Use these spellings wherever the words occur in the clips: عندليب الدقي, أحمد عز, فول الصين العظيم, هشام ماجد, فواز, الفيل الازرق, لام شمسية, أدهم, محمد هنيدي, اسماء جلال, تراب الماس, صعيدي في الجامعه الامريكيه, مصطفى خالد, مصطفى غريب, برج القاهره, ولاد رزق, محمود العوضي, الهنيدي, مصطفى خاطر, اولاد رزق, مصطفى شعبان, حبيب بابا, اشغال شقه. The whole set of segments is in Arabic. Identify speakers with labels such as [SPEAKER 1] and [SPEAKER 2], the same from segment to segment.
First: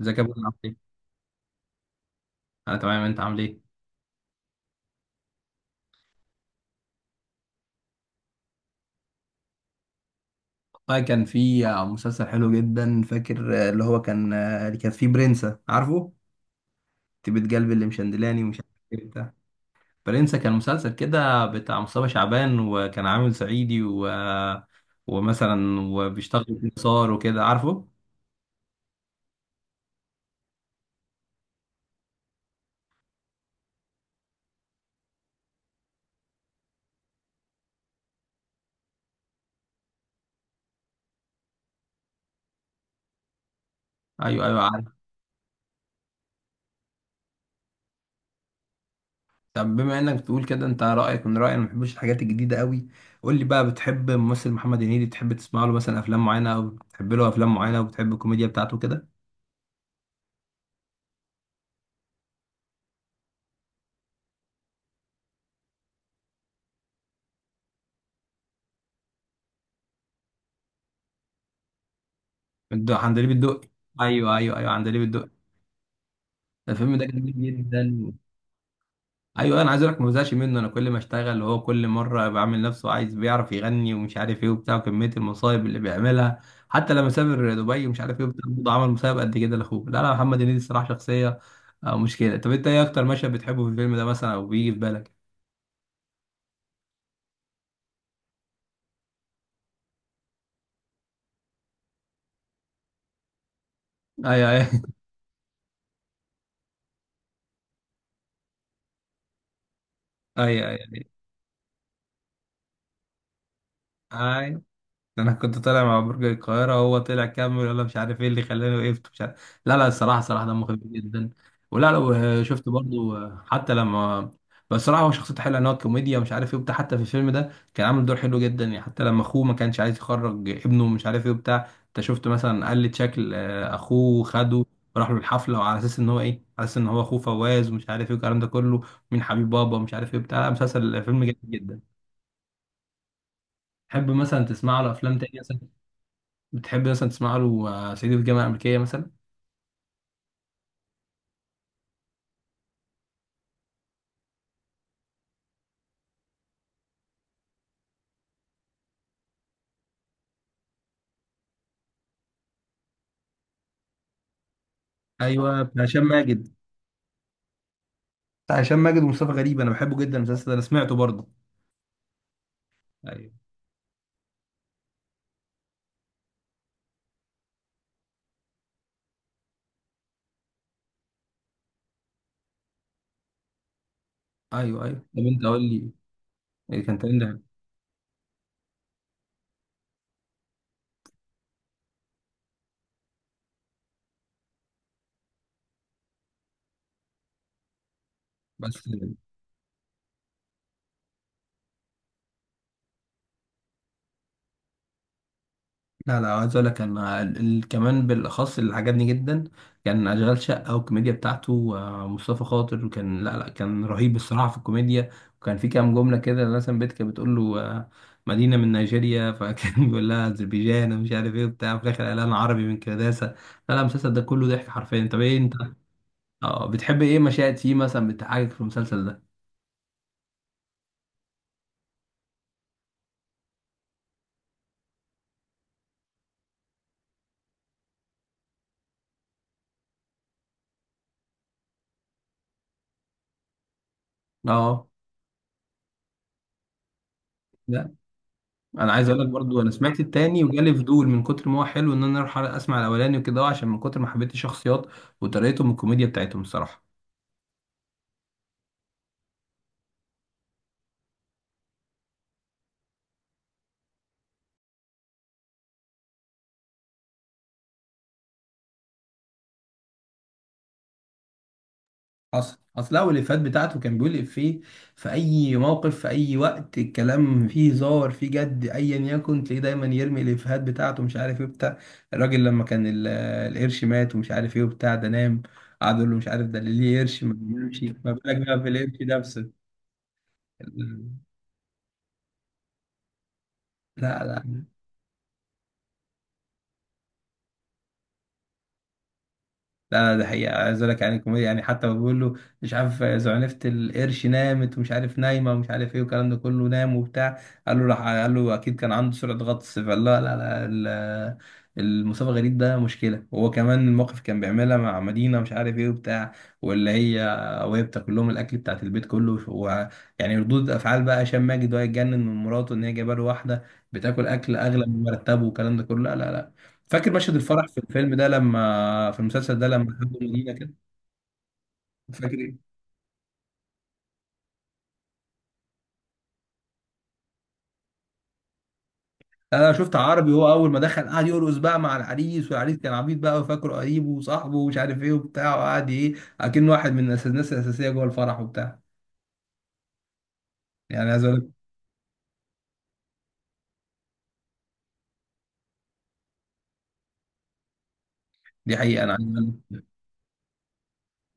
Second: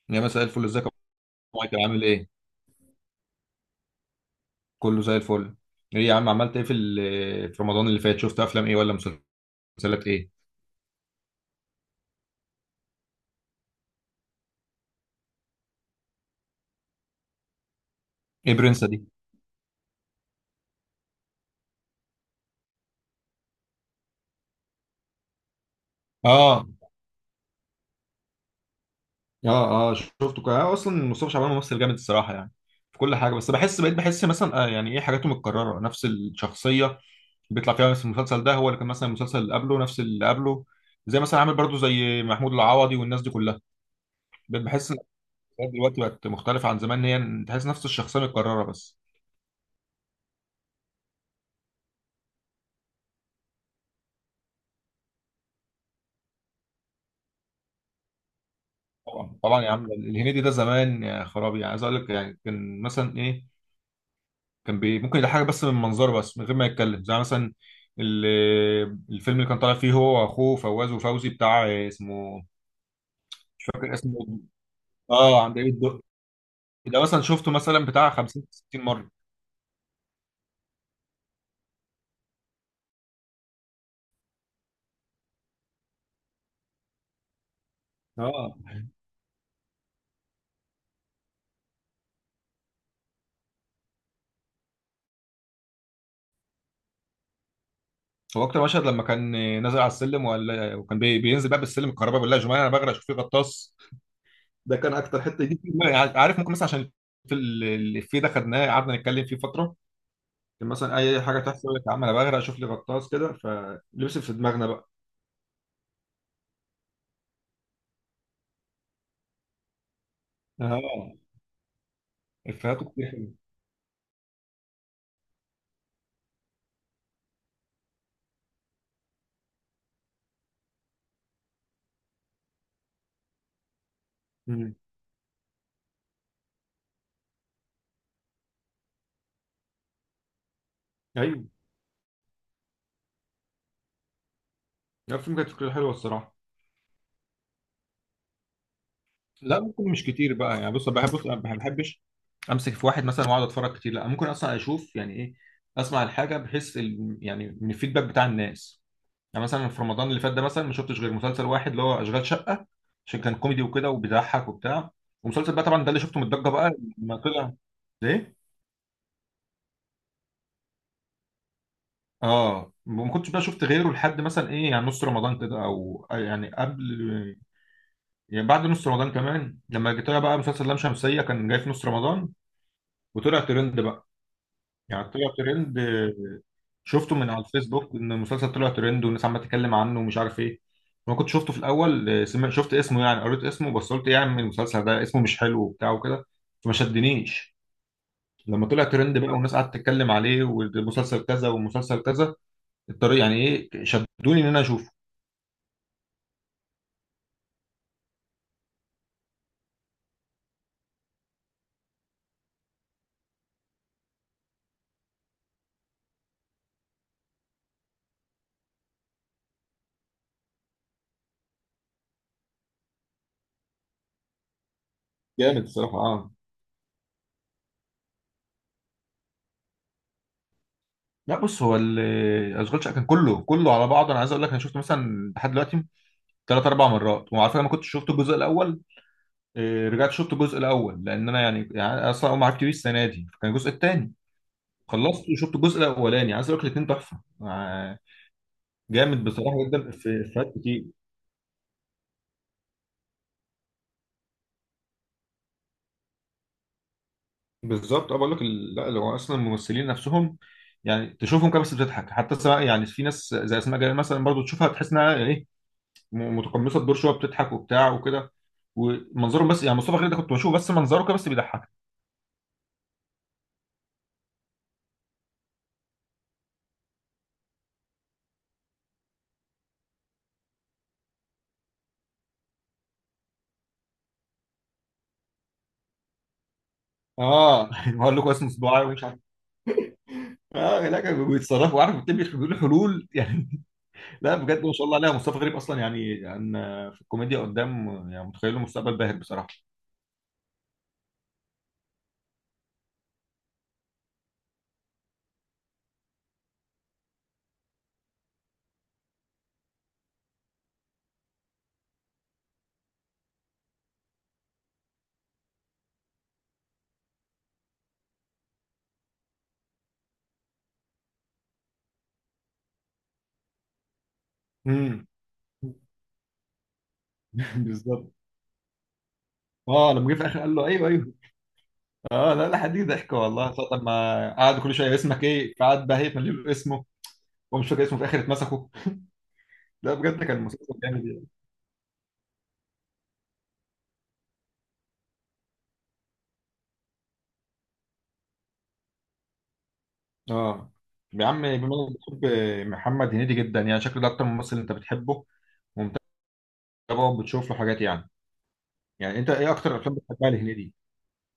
[SPEAKER 1] ازيك
[SPEAKER 2] يا
[SPEAKER 1] يا ابو
[SPEAKER 2] مساء
[SPEAKER 1] عامل
[SPEAKER 2] الفل، ازيك يا
[SPEAKER 1] ايه؟
[SPEAKER 2] أبو مايكل؟ عامل ايه؟
[SPEAKER 1] انا تمام انت عامل ايه؟
[SPEAKER 2] كله زي الفل. ايه يا عم، عملت ايه في في رمضان اللي فات؟ شفت افلام ايه ولا مسلسلات ايه؟
[SPEAKER 1] والله كان في مسلسل حلو جدا. فاكر اللي كان فيه برنسا عارفه؟ طيبة قلبي اللي مشندلاني
[SPEAKER 2] ايه
[SPEAKER 1] ومش عارف
[SPEAKER 2] برنسة دي؟
[SPEAKER 1] ايه بتاع. برنسا كان مسلسل كده بتاع مصطفى شعبان، وكان عامل صعيدي و... ومثلا وبيشتغل
[SPEAKER 2] اه،
[SPEAKER 1] في صار وكده عارفه؟
[SPEAKER 2] اه، اه، شفته كده. اصلا مصطفى شعبان ممثل جامد الصراحة. يعني في كل حاجة، بس بحس مثلا يعني ايه، حاجاته متكررة، نفس الشخصية اللي بيطلع فيها، نفس المسلسل ده هو اللي كان. مثلا المسلسل اللي قبله نفس اللي قبله، زي مثلا عامل برضو زي محمود العوضي والناس دي كلها.
[SPEAKER 1] ايوه ايوه
[SPEAKER 2] بقيت بحس ان
[SPEAKER 1] عارف.
[SPEAKER 2] الشخصيات دلوقتي بقت مختلفة عن زمان، إن هي تحس نفس الشخصية متكررة بس.
[SPEAKER 1] طب بما انك بتقول كده انت رايك من رايي، انا ما بحبش الحاجات الجديده قوي. قول لي بقى، بتحب ممثل محمد هنيدي؟ بتحب تسمع له مثلا افلام معينه او بتحب له افلام معينه، وبتحب الكوميديا بتاعته كده؟
[SPEAKER 2] طبعا طبعا يا عم، الهنيدي ده زمان يا خرابي. يعني عايز اقول لك، يعني كان مثلا ايه، كان ممكن يضحك بس من منظره، بس من غير ما يتكلم، زي مثلا ال- الفيلم اللي كان طالع فيه هو واخوه فواز وفوزي بتاع اسمه.
[SPEAKER 1] عندليب
[SPEAKER 2] مش
[SPEAKER 1] الدقي.
[SPEAKER 2] فاكر
[SPEAKER 1] ايوه
[SPEAKER 2] اسمه.
[SPEAKER 1] ايوه ايوه، عندليب الدقي.
[SPEAKER 2] اه، عند ايه الدق.
[SPEAKER 1] الفيلم
[SPEAKER 2] ده
[SPEAKER 1] ده
[SPEAKER 2] مثلا
[SPEAKER 1] جميل
[SPEAKER 2] شفته مثلا بتاع
[SPEAKER 1] جدا.
[SPEAKER 2] 50 60 مره.
[SPEAKER 1] ايوه، انا عايز اقول لك ما بزهقش منه. انا كل ما اشتغل وهو كل مره بعمل نفسه عايز، بيعرف يغني ومش عارف ايه وبتاع، وكميه المصايب اللي بيعملها. حتى لما سافر دبي ومش عارف ايه وبتاع
[SPEAKER 2] اه،
[SPEAKER 1] برضه عمل مصايب قد كده لاخوه. لا لا، محمد هنيدي الصراحه شخصيه. مشكله. طب انت ايه اكتر مشهد بتحبه في الفيلم ده مثلا، او بيجي في بالك؟
[SPEAKER 2] هو اكتر مشهد لما كان نازل على السلم، وكان بينزل بقى بالسلم الكهرباء، بالله يا جماعه انا بغرق، اشوف فيه غطاس.
[SPEAKER 1] ايوه ايوه
[SPEAKER 2] ده كان اكتر حته دي في دماغي. عارف، ممكن مثلا عشان في الافيه ده، خدناه قعدنا نتكلم فيه فتره. كان
[SPEAKER 1] ايوه
[SPEAKER 2] مثلا اي حاجه تحصل يقول لك يا عم انا بغرق شوف لي غطاس كده، فلبس في
[SPEAKER 1] ايوه.
[SPEAKER 2] دماغنا بقى.
[SPEAKER 1] انا كنت طالع مع برج القاهره، هو طلع كمل ولا مش عارف ايه اللي خلاني وقفت مش عارف. لا لا، الصراحه صراحه دمه خفيف
[SPEAKER 2] اه،
[SPEAKER 1] جدا. ولا لو شفت
[SPEAKER 2] افيهاته كتير
[SPEAKER 1] برضو،
[SPEAKER 2] حلوه.
[SPEAKER 1] حتى لما بس الصراحه هو شخصيته حلوه. ان هو كوميديا ومش عارف ايه وبتاع، حتى في الفيلم ده كان عامل دور حلو جدا يعني. حتى لما اخوه ما كانش عايز يخرج ابنه مش عارف ايه وبتاع، انت شفت مثلا قلد شكل، اخوه خده.
[SPEAKER 2] أمم.
[SPEAKER 1] راح له الحفله وعلى اساس ان هو ايه، على اساس ان هو اخوه فواز ومش عارف ايه والكلام ده كله، مين حبيب بابا ومش عارف ايه بتاع. لا مسلسل فيلم جميل
[SPEAKER 2] ايوه.
[SPEAKER 1] جدا. تحب مثلا تسمع له
[SPEAKER 2] لا،
[SPEAKER 1] افلام
[SPEAKER 2] الفيلم
[SPEAKER 1] تانية؟
[SPEAKER 2] كانت فكرته حلوه الصراحه.
[SPEAKER 1] بتحب مثلا تسمع له صعيدي في الجامعه الامريكيه مثلا؟
[SPEAKER 2] لا، ممكن مش كتير بقى يعني. بص أنا ما بحبش امسك في واحد مثلا واقعد اتفرج كتير. لا، ممكن اصلا اشوف يعني ايه، اسمع الحاجه بحيث يعني من الفيدباك بتاع الناس. يعني مثلا في رمضان اللي فات ده مثلا ما شفتش غير مسلسل واحد اللي هو اشغال شقه، عشان كان كوميدي وكده وبيضحك وبتاع. ومسلسل
[SPEAKER 1] ايوه
[SPEAKER 2] بقى طبعا
[SPEAKER 1] بتاع
[SPEAKER 2] ده اللي
[SPEAKER 1] هشام
[SPEAKER 2] شفته
[SPEAKER 1] ماجد.
[SPEAKER 2] متضجه بقى لما طلع، ليه؟
[SPEAKER 1] بتاع هشام ماجد ومصطفى غريب، انا بحبه جدا المسلسل ده، انا سمعته برضه.
[SPEAKER 2] اه، ما كنتش
[SPEAKER 1] ايوه
[SPEAKER 2] بقى شفت غيره لحد مثلا ايه، يعني نص رمضان كده، او يعني قبل، يعني بعد نص رمضان كمان لما جيت. طلع بقى مسلسل لام شمسية، كان جاي في نص رمضان وطلع ترند بقى.
[SPEAKER 1] ايوه ايوه.
[SPEAKER 2] يعني
[SPEAKER 1] طب
[SPEAKER 2] طلع
[SPEAKER 1] انت قول
[SPEAKER 2] ترند.
[SPEAKER 1] لي، إيه كان
[SPEAKER 2] شفته
[SPEAKER 1] تاني
[SPEAKER 2] من على
[SPEAKER 1] ده؟
[SPEAKER 2] الفيسبوك ان المسلسل طلع ترند والناس عماله تتكلم عنه ومش عارف ايه. ما كنت شفته في الاول، شفت اسمه، يعني قريت اسمه بس قلت إيه يا عم، المسلسل ده اسمه مش حلو وبتاع وكده، فما شدنيش. لما
[SPEAKER 1] بس
[SPEAKER 2] طلع ترند بقى والناس قعدت تتكلم عليه والمسلسل كذا والمسلسل كذا الطريق، يعني ايه، شدوني ان انا اشوفه.
[SPEAKER 1] لا لا، عايز اقول لك انا كمان بالاخص اللي عجبني جدا كان اشغال شقه، والكوميديا بتاعته، مصطفى خاطر. وكان لا لا كان رهيب الصراحه في الكوميديا. وكان في كام جمله كده مثلا، بيت كانت بتقول له، مدينه من نيجيريا، فكان بيقول لها اذربيجان ومش عارف ايه وبتاع، في الاخر قال انا عربي من كرداسه. لا لا، المسلسل ده كله ضحك حرفيا. طب ايه انت،
[SPEAKER 2] جامد الصراحه. اه،
[SPEAKER 1] اه، بتحب ايه مشاهد فيه مثلا بتضحكك في المسلسل ده؟
[SPEAKER 2] لا، بص، هو اشغال شقه كان كله كله على بعضه. انا عايز اقول لك، انا شفته مثلا لحد دلوقتي ثلاث اربع مرات، وعلى فكره ما كنتش شفت الجزء الاول. رجعت شفت الجزء الاول لان انا يعني أنا اصلا اول ما عرفت بيه السنه دي فكان الجزء الثاني
[SPEAKER 1] اه،
[SPEAKER 2] خلصت، وشفت الجزء الاولاني. عايز اقول لك، الاثنين تحفه.
[SPEAKER 1] انا عايز اقول
[SPEAKER 2] جامد
[SPEAKER 1] لك برضو
[SPEAKER 2] بصراحه
[SPEAKER 1] انا
[SPEAKER 2] جدا،
[SPEAKER 1] سمعت
[SPEAKER 2] في
[SPEAKER 1] التاني
[SPEAKER 2] افيهات
[SPEAKER 1] وجالي
[SPEAKER 2] كتير.
[SPEAKER 1] فضول من كتر ما هو حلو، ان انا اروح اسمع الاولاني وكده، عشان من كتر ما حبيت الشخصيات وطريقتهم والكوميديا بتاعتهم الصراحه.
[SPEAKER 2] بالظبط. اه، بقول لك لا، لو اصلا الممثلين نفسهم يعني تشوفهم كده بس بتضحك، حتى سواء يعني في ناس زي اسماء جلال مثلا برضو تشوفها تحس انها ايه، متقمصه الدور شويه، بتضحك وبتاع وكده. ومنظرهم بس، يعني مصطفى خالد ده كنت بشوفه بس منظره كده بس بيضحك.
[SPEAKER 1] اصل هو الافيهات بتاعته كان بيقول افيه في اي موقف، في اي وقت، الكلام فيه هزار فيه جد، ايا يكن تلاقيه دايما يرمي الافيهات بتاعته مش عارف ايه بتاع. الراجل لما كان القرش مات ومش عارف ايه وبتاع ده نام، قعد يقول له مش عارف ده اللي ليه قرش ما
[SPEAKER 2] اه.
[SPEAKER 1] بيمشي،
[SPEAKER 2] يعني
[SPEAKER 1] ما
[SPEAKER 2] بقول لكم
[SPEAKER 1] بالك
[SPEAKER 2] اسمه
[SPEAKER 1] بقى في
[SPEAKER 2] صداع
[SPEAKER 1] القرش
[SPEAKER 2] ومش عارف.
[SPEAKER 1] نفسه.
[SPEAKER 2] اه، لا، كانوا بيتصرفوا، عارف، بتبقى بيقولوا حلول يعني.
[SPEAKER 1] لا
[SPEAKER 2] لا،
[SPEAKER 1] لا
[SPEAKER 2] بجد، ما شاء الله عليها، مصطفى غريب اصلا يعني في الكوميديا قدام، يعني متخيله مستقبل باهر بصراحه.
[SPEAKER 1] لا، ده حقيقة. عايز اقول لك يعني الكوميديا، يعني حتى بقول له مش عارف زعنفة القرش نامت ومش عارف نايمة ومش عارف ايه والكلام ده كله نام وبتاع، قال له راح قال له اكيد كان عنده سرعة غطس. فقال لا لا لا، المصطفى غريب ده مشكلة. وهو كمان الموقف كان بيعملها مع مدينة مش عارف ايه وبتاع، واللي هي وهي بتاكل لهم الاكل بتاعت البيت كله، ويعني ردود افعال بقى هشام ماجد وهو يتجنن من مراته ان هي جايبه له واحده بتاكل اكل اغلى من
[SPEAKER 2] امم.
[SPEAKER 1] مرتبه والكلام ده كله. لا لا لا. فاكر مشهد الفرح في
[SPEAKER 2] بالظبط.
[SPEAKER 1] الفيلم ده لما في المسلسل ده لما
[SPEAKER 2] اه، لما جه
[SPEAKER 1] خدوا
[SPEAKER 2] في الاخر
[SPEAKER 1] مدينه
[SPEAKER 2] قال له
[SPEAKER 1] كده؟
[SPEAKER 2] ايوه، ايوه. اه،
[SPEAKER 1] فاكر
[SPEAKER 2] لا،
[SPEAKER 1] ايه؟
[SPEAKER 2] لا حد ضحك والله، طب ما قعد كل شويه اسمك ايه، فقعد بقى هيتملي له اسمه ومش فاكر اسمه، في الاخر اتمسكوا.
[SPEAKER 1] انا
[SPEAKER 2] لا،
[SPEAKER 1] شفت
[SPEAKER 2] بجد،
[SPEAKER 1] عربي
[SPEAKER 2] كان
[SPEAKER 1] هو اول ما
[SPEAKER 2] مسلسل
[SPEAKER 1] دخل
[SPEAKER 2] جامد
[SPEAKER 1] قعد
[SPEAKER 2] يعني.
[SPEAKER 1] يرقص بقى مع العريس، والعريس كان عبيط بقى وفاكره قريبه وصاحبه ومش عارف ايه وبتاع، وقعد ايه اكنه واحد من الناس، الاساسيه جوه الفرح وبتاع.
[SPEAKER 2] اه،
[SPEAKER 1] يعني عايز
[SPEAKER 2] يا
[SPEAKER 1] اقول
[SPEAKER 2] عم، بما
[SPEAKER 1] لك،
[SPEAKER 2] انك بتحب محمد هنيدي جدا، يعني شكله ده اكتر ممثل انت بتحبه ومتابعه وبتشوف له حاجات، يعني
[SPEAKER 1] دي حقيقه انا عايز
[SPEAKER 2] انت ايه
[SPEAKER 1] أقول
[SPEAKER 2] اكتر
[SPEAKER 1] لك.
[SPEAKER 2] افلام بتحبها لهنيدي؟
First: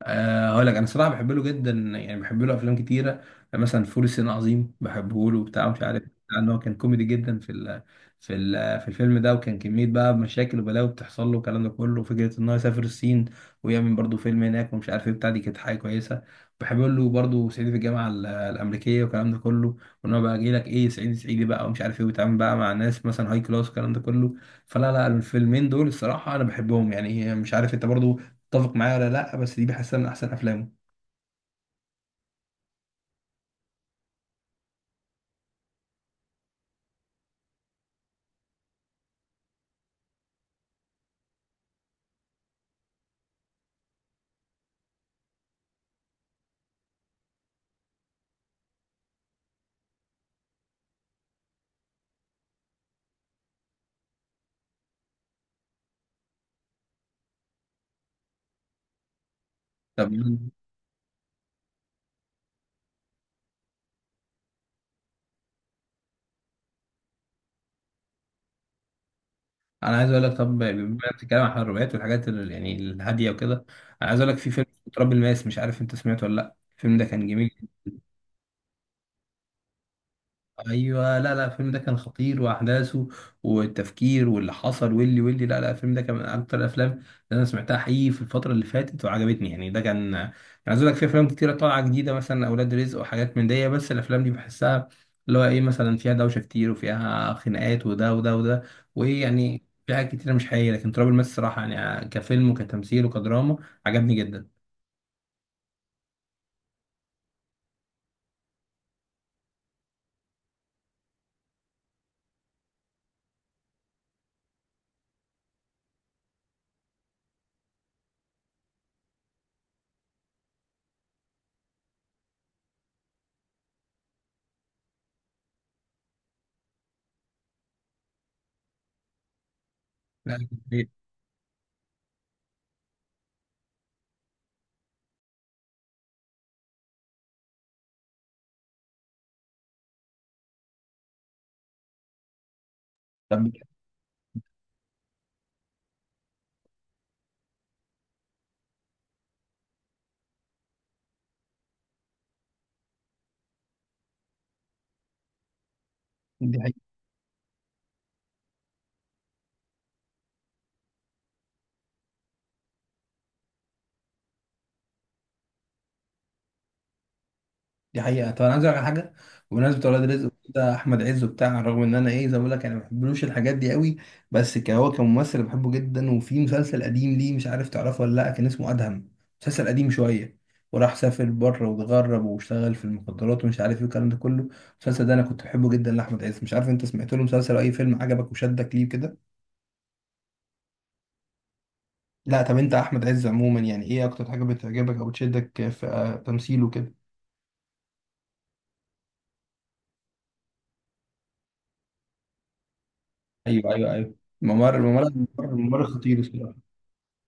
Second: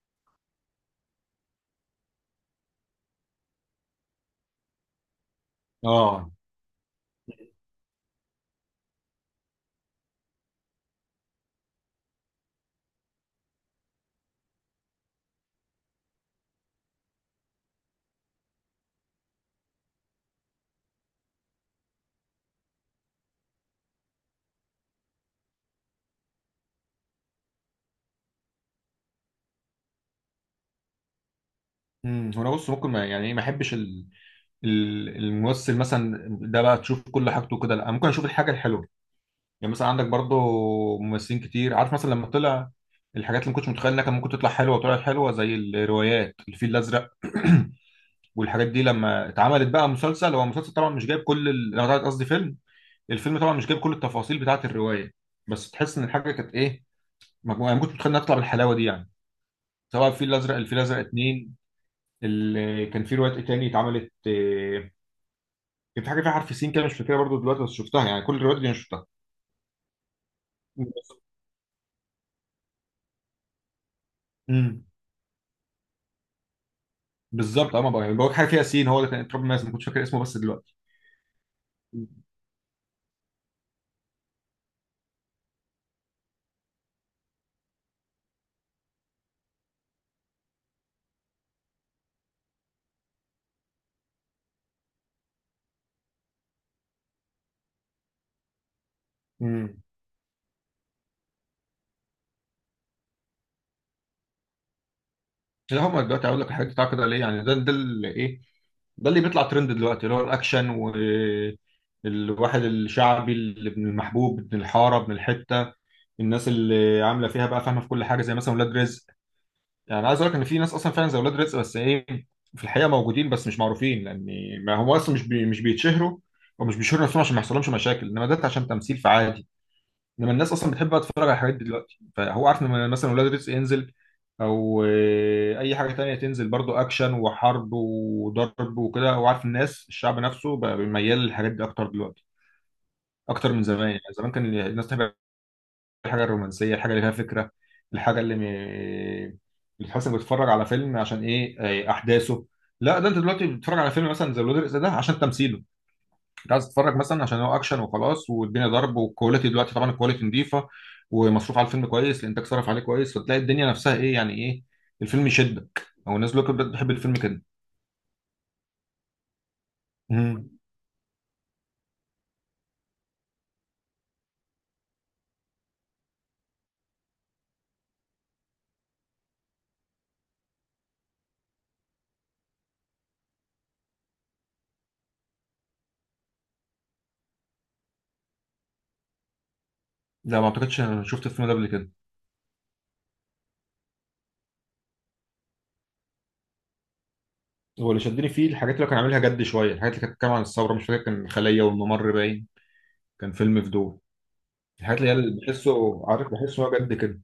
[SPEAKER 1] هقول لك انا صراحه بحب له جدا يعني، بحب له افلام كتيره. يعني مثلا فول الصين العظيم بحبه له وبتاع، مش عارف
[SPEAKER 2] اه،
[SPEAKER 1] بتاع، ان هو كان كوميدي جدا في ال في ال في الفيلم ده، وكان كميه بقى مشاكل وبلاوي بتحصل له والكلام ده كله، وفكره ان هو يسافر الصين ويعمل برضه فيلم هناك ومش عارف ايه بتاع. دي كانت حاجه كويسه. بحب له برضه صعيدي في الجامعه الامريكيه والكلام ده كله، وان هو بقى جاي لك ايه صعيدي صعيدي بقى ومش عارف ايه، وبيتعامل بقى مع ناس مثلا هاي كلاس والكلام ده كله. فلا لا، الفيلمين دول الصراحه انا بحبهم يعني. مش عارف انت برضه اتفق معايا ولا لا، بس دي بحسها من احسن افلامه.
[SPEAKER 2] امم، هنا بص، ممكن ما يعني ايه، ما احبش الممثل مثلا ده بقى تشوف كل حاجته كده. لا، ممكن اشوف الحاجه الحلوه. يعني مثلا عندك برضو ممثلين كتير، عارف، مثلا لما طلع الحاجات اللي ما كنتش متخيل انها كان ممكن تطلع حلوه وطلعت حلوه، زي الروايات الفيل الازرق والحاجات دي، لما اتعملت بقى مسلسل، هو مسلسل طبعا مش جايب كل أنا قصدي فيلم. الفيلم طبعا مش جايب كل التفاصيل بتاعه الروايه، بس تحس ان الحاجه كانت ايه، مجموعه يعني، ما كنتش متخيل انها تطلع بالحلاوه دي يعني، سواء
[SPEAKER 1] طب
[SPEAKER 2] الفيل الازرق، الفيل الازرق اتنين. كان في روايات ايه تاني اتعملت، كان في حاجه فيها حرف سين كده مش فاكرها برضو دلوقتي بس شفتها، يعني كل الروايات دي انا شفتها.
[SPEAKER 1] انا عايز اقول لك، طب بما إنك بتتكلم عن الروايات والحاجات يعني الهاديه وكده، انا عايز اقول لك في فيلم
[SPEAKER 2] امم.
[SPEAKER 1] اسمه تراب الماس، مش عارف انت سمعته ولا لا. الفيلم ده كان جميل.
[SPEAKER 2] بالظبط. اه، ما بقى- بقولك حاجه فيها سين، هو اللي كان اتربى الناس ما كنتش فاكر اسمه بس دلوقتي.
[SPEAKER 1] ايوه. لا لا، الفيلم ده كان
[SPEAKER 2] مم.
[SPEAKER 1] خطير، واحداثه والتفكير واللي حصل واللي لا لا الفيلم ده كان من اكتر الافلام اللي انا سمعتها حقيقي في الفتره اللي فاتت وعجبتني، يعني ده كان يعني عايز اقول لك في افلام كتيره طالعه جديده مثلا اولاد رزق وحاجات من دي، بس الافلام دي بحسها اللي هو ايه مثلا فيها دوشه كتير وفيها خناقات وده وده وده، وايه يعني
[SPEAKER 2] مم.
[SPEAKER 1] في حاجات كتيره مش حقيقيه، لكن تراب الماس الصراحه يعني كفيلم وكتمثيل وكدراما عجبني جدا.
[SPEAKER 2] لا، هم دلوقتي، اقول لك، الحاجات بتاع كده ليه يعني، ده اللي ايه، ده اللي بيطلع ترند دلوقتي، اللي هو الاكشن والواحد الشعبي، اللي ابن المحبوب، ابن الحاره، ابن الحته، الناس اللي عامله فيها بقى فاهمه في كل حاجه زي مثلا ولاد رزق. يعني أنا عايز اقول لك ان في ناس اصلا فعلا زي ولاد رزق، بس ايه، في الحقيقه موجودين بس مش معروفين، لان ما هم اصلا مش بيتشهروا ومش بيشهروا نفسهم عشان ما يحصلهمش مشاكل. انما ده عشان تمثيل فعادي. انما
[SPEAKER 1] لا دي
[SPEAKER 2] الناس اصلا
[SPEAKER 1] حقيقة.
[SPEAKER 2] بتحب بقى تتفرج على الحاجات دي دلوقتي، فهو عارف ان مثلا ولاد رزق ينزل او اي حاجه تانية تنزل برضو اكشن وحرب وضرب وكده، هو عارف الناس، الشعب نفسه بقى ميال للحاجات دي اكتر دلوقتي،
[SPEAKER 1] طب
[SPEAKER 2] اكتر من زمان. يعني زمان كان الناس تحب الحاجه الرومانسيه، الحاجه اللي فيها فكره، الحاجه اللي اللي تحس انك بتتفرج على فيلم عشان ايه، احداثه. لا، ده انت دلوقتي بتتفرج على فيلم مثلا زي ولاد الرزق ده عشان تمثيله، انت
[SPEAKER 1] دي
[SPEAKER 2] عايز
[SPEAKER 1] حقيقة.
[SPEAKER 2] تتفرج مثلا عشان هو اكشن وخلاص والدنيا ضرب. والكواليتي دلوقتي طبعا الكواليتي نظيفه ومصروف على الفيلم كويس، الانتاج صرف عليه كويس، فتلاقي الدنيا نفسها ايه، يعني ايه، الفيلم يشدك، او الناس دلوقتي بتحب الفيلم كده.
[SPEAKER 1] دي حقيقة. طب أنا عايز أقول لك على حاجة. بمناسبة ولاد رزق
[SPEAKER 2] امم.
[SPEAKER 1] ده أحمد عز وبتاع، رغم إن أنا إيه زي ما بقول لك أنا ما بحبلوش الحاجات دي قوي، بس هو كممثل بحبه جدا. وفي مسلسل قديم ليه مش عارف تعرفه ولا لأ، كان اسمه أدهم، مسلسل قديم شوية، وراح سافر بره واتغرب واشتغل في المخدرات ومش عارف إيه والكلام ده كله. المسلسل ده أنا كنت بحبه جدا لأحمد عز. مش عارف أنت سمعت له مسلسل أو أي فيلم عجبك وشدك ليه كده؟
[SPEAKER 2] لا، ما اعتقدش انا شفت الفيلم ده قبل كده.
[SPEAKER 1] لا طب أنت أحمد عز عموما يعني إيه أكتر حاجة بتعجبك أو بتشدك في تمثيله كده؟
[SPEAKER 2] هو اللي شدني فيه الحاجات اللي كان عاملها جد شويه، الحاجات اللي كانت بتتكلم عن الثوره، مش فاكر، كان الخليه والممر باين. كان فيلم
[SPEAKER 1] أيوه
[SPEAKER 2] في
[SPEAKER 1] أيوه
[SPEAKER 2] دور،
[SPEAKER 1] أيوه، ممر
[SPEAKER 2] الحاجات
[SPEAKER 1] ممر
[SPEAKER 2] اللي هي اللي
[SPEAKER 1] ممر ممر
[SPEAKER 2] بحسه،
[SPEAKER 1] خطير
[SPEAKER 2] عارف،
[SPEAKER 1] الصراحة.
[SPEAKER 2] بحسه هو جد كده.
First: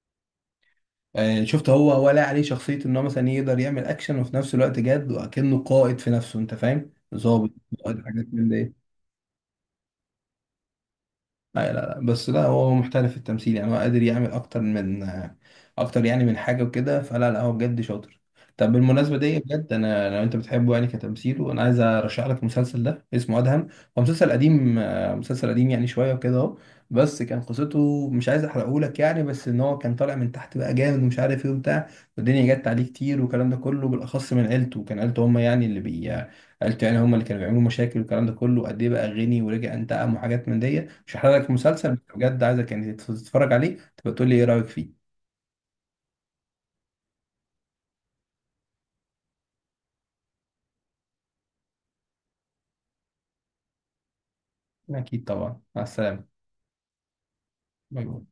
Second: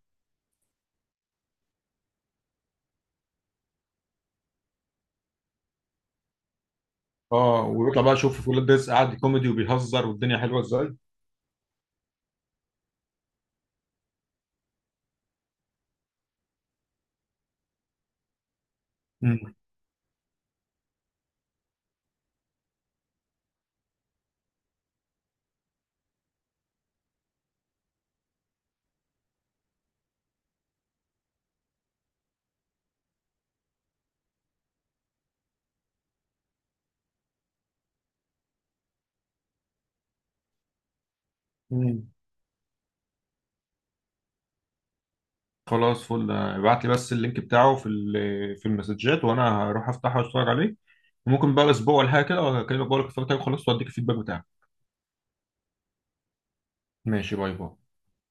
[SPEAKER 1] شفت هو ولا عليه شخصية ان هو مثلا يقدر يعمل اكشن وفي نفس الوقت جد، وكأنه قائد في نفسه انت فاهم، ظابط،
[SPEAKER 2] اه، ويطلع
[SPEAKER 1] قائد،
[SPEAKER 2] بقى،
[SPEAKER 1] حاجات من
[SPEAKER 2] شوف ولاد
[SPEAKER 1] دي.
[SPEAKER 2] رزق قاعد كوميدي وبيهزر والدنيا حلوه ازاي.
[SPEAKER 1] لا لا لا، بس لا هو هو محترف في التمثيل يعني، هو قادر يعمل اكتر من اكتر يعني من حاجه وكده. فلا لا، هو بجد شاطر. طب بالمناسبه دي
[SPEAKER 2] مم.
[SPEAKER 1] بجد، انا لو انت بتحبه يعني كتمثيل، وانا عايز ارشح لك المسلسل ده اسمه ادهم. هو مسلسل قديم، مسلسل قديم يعني شويه وكده اهو. بس كان قصته، مش عايز احرقه لك يعني، بس ان هو كان طالع من تحت بقى جامد ومش عارف ايه وبتاع، والدنيا جت عليه كتير والكلام ده كله بالاخص من عيلته، كان عيلته هم يعني اللي بي قلت يعني هم اللي كانوا بيعملوا مشاكل والكلام ده كله، قد ايه بقى غني ورجع انتقم وحاجات من دي. مش هحرق لك المسلسل، بس
[SPEAKER 2] مم.
[SPEAKER 1] بجد عايزك يعني تتفرج عليه تبقى تقول لي ايه رايك فيه.
[SPEAKER 2] خلاص، فل، ابعت لي بس اللينك بتاعه في في المسجات، وانا هروح افتحه واتفرج عليه، وممكن بقى اسبوع ولا حاجه كده اكلمك بقول لك اتفرجت عليه خلاص واديك الفيدباك بتاعه.
[SPEAKER 1] اكيد طبعا، مع السلامه.
[SPEAKER 2] ماشي، باي باي
[SPEAKER 1] باي باي.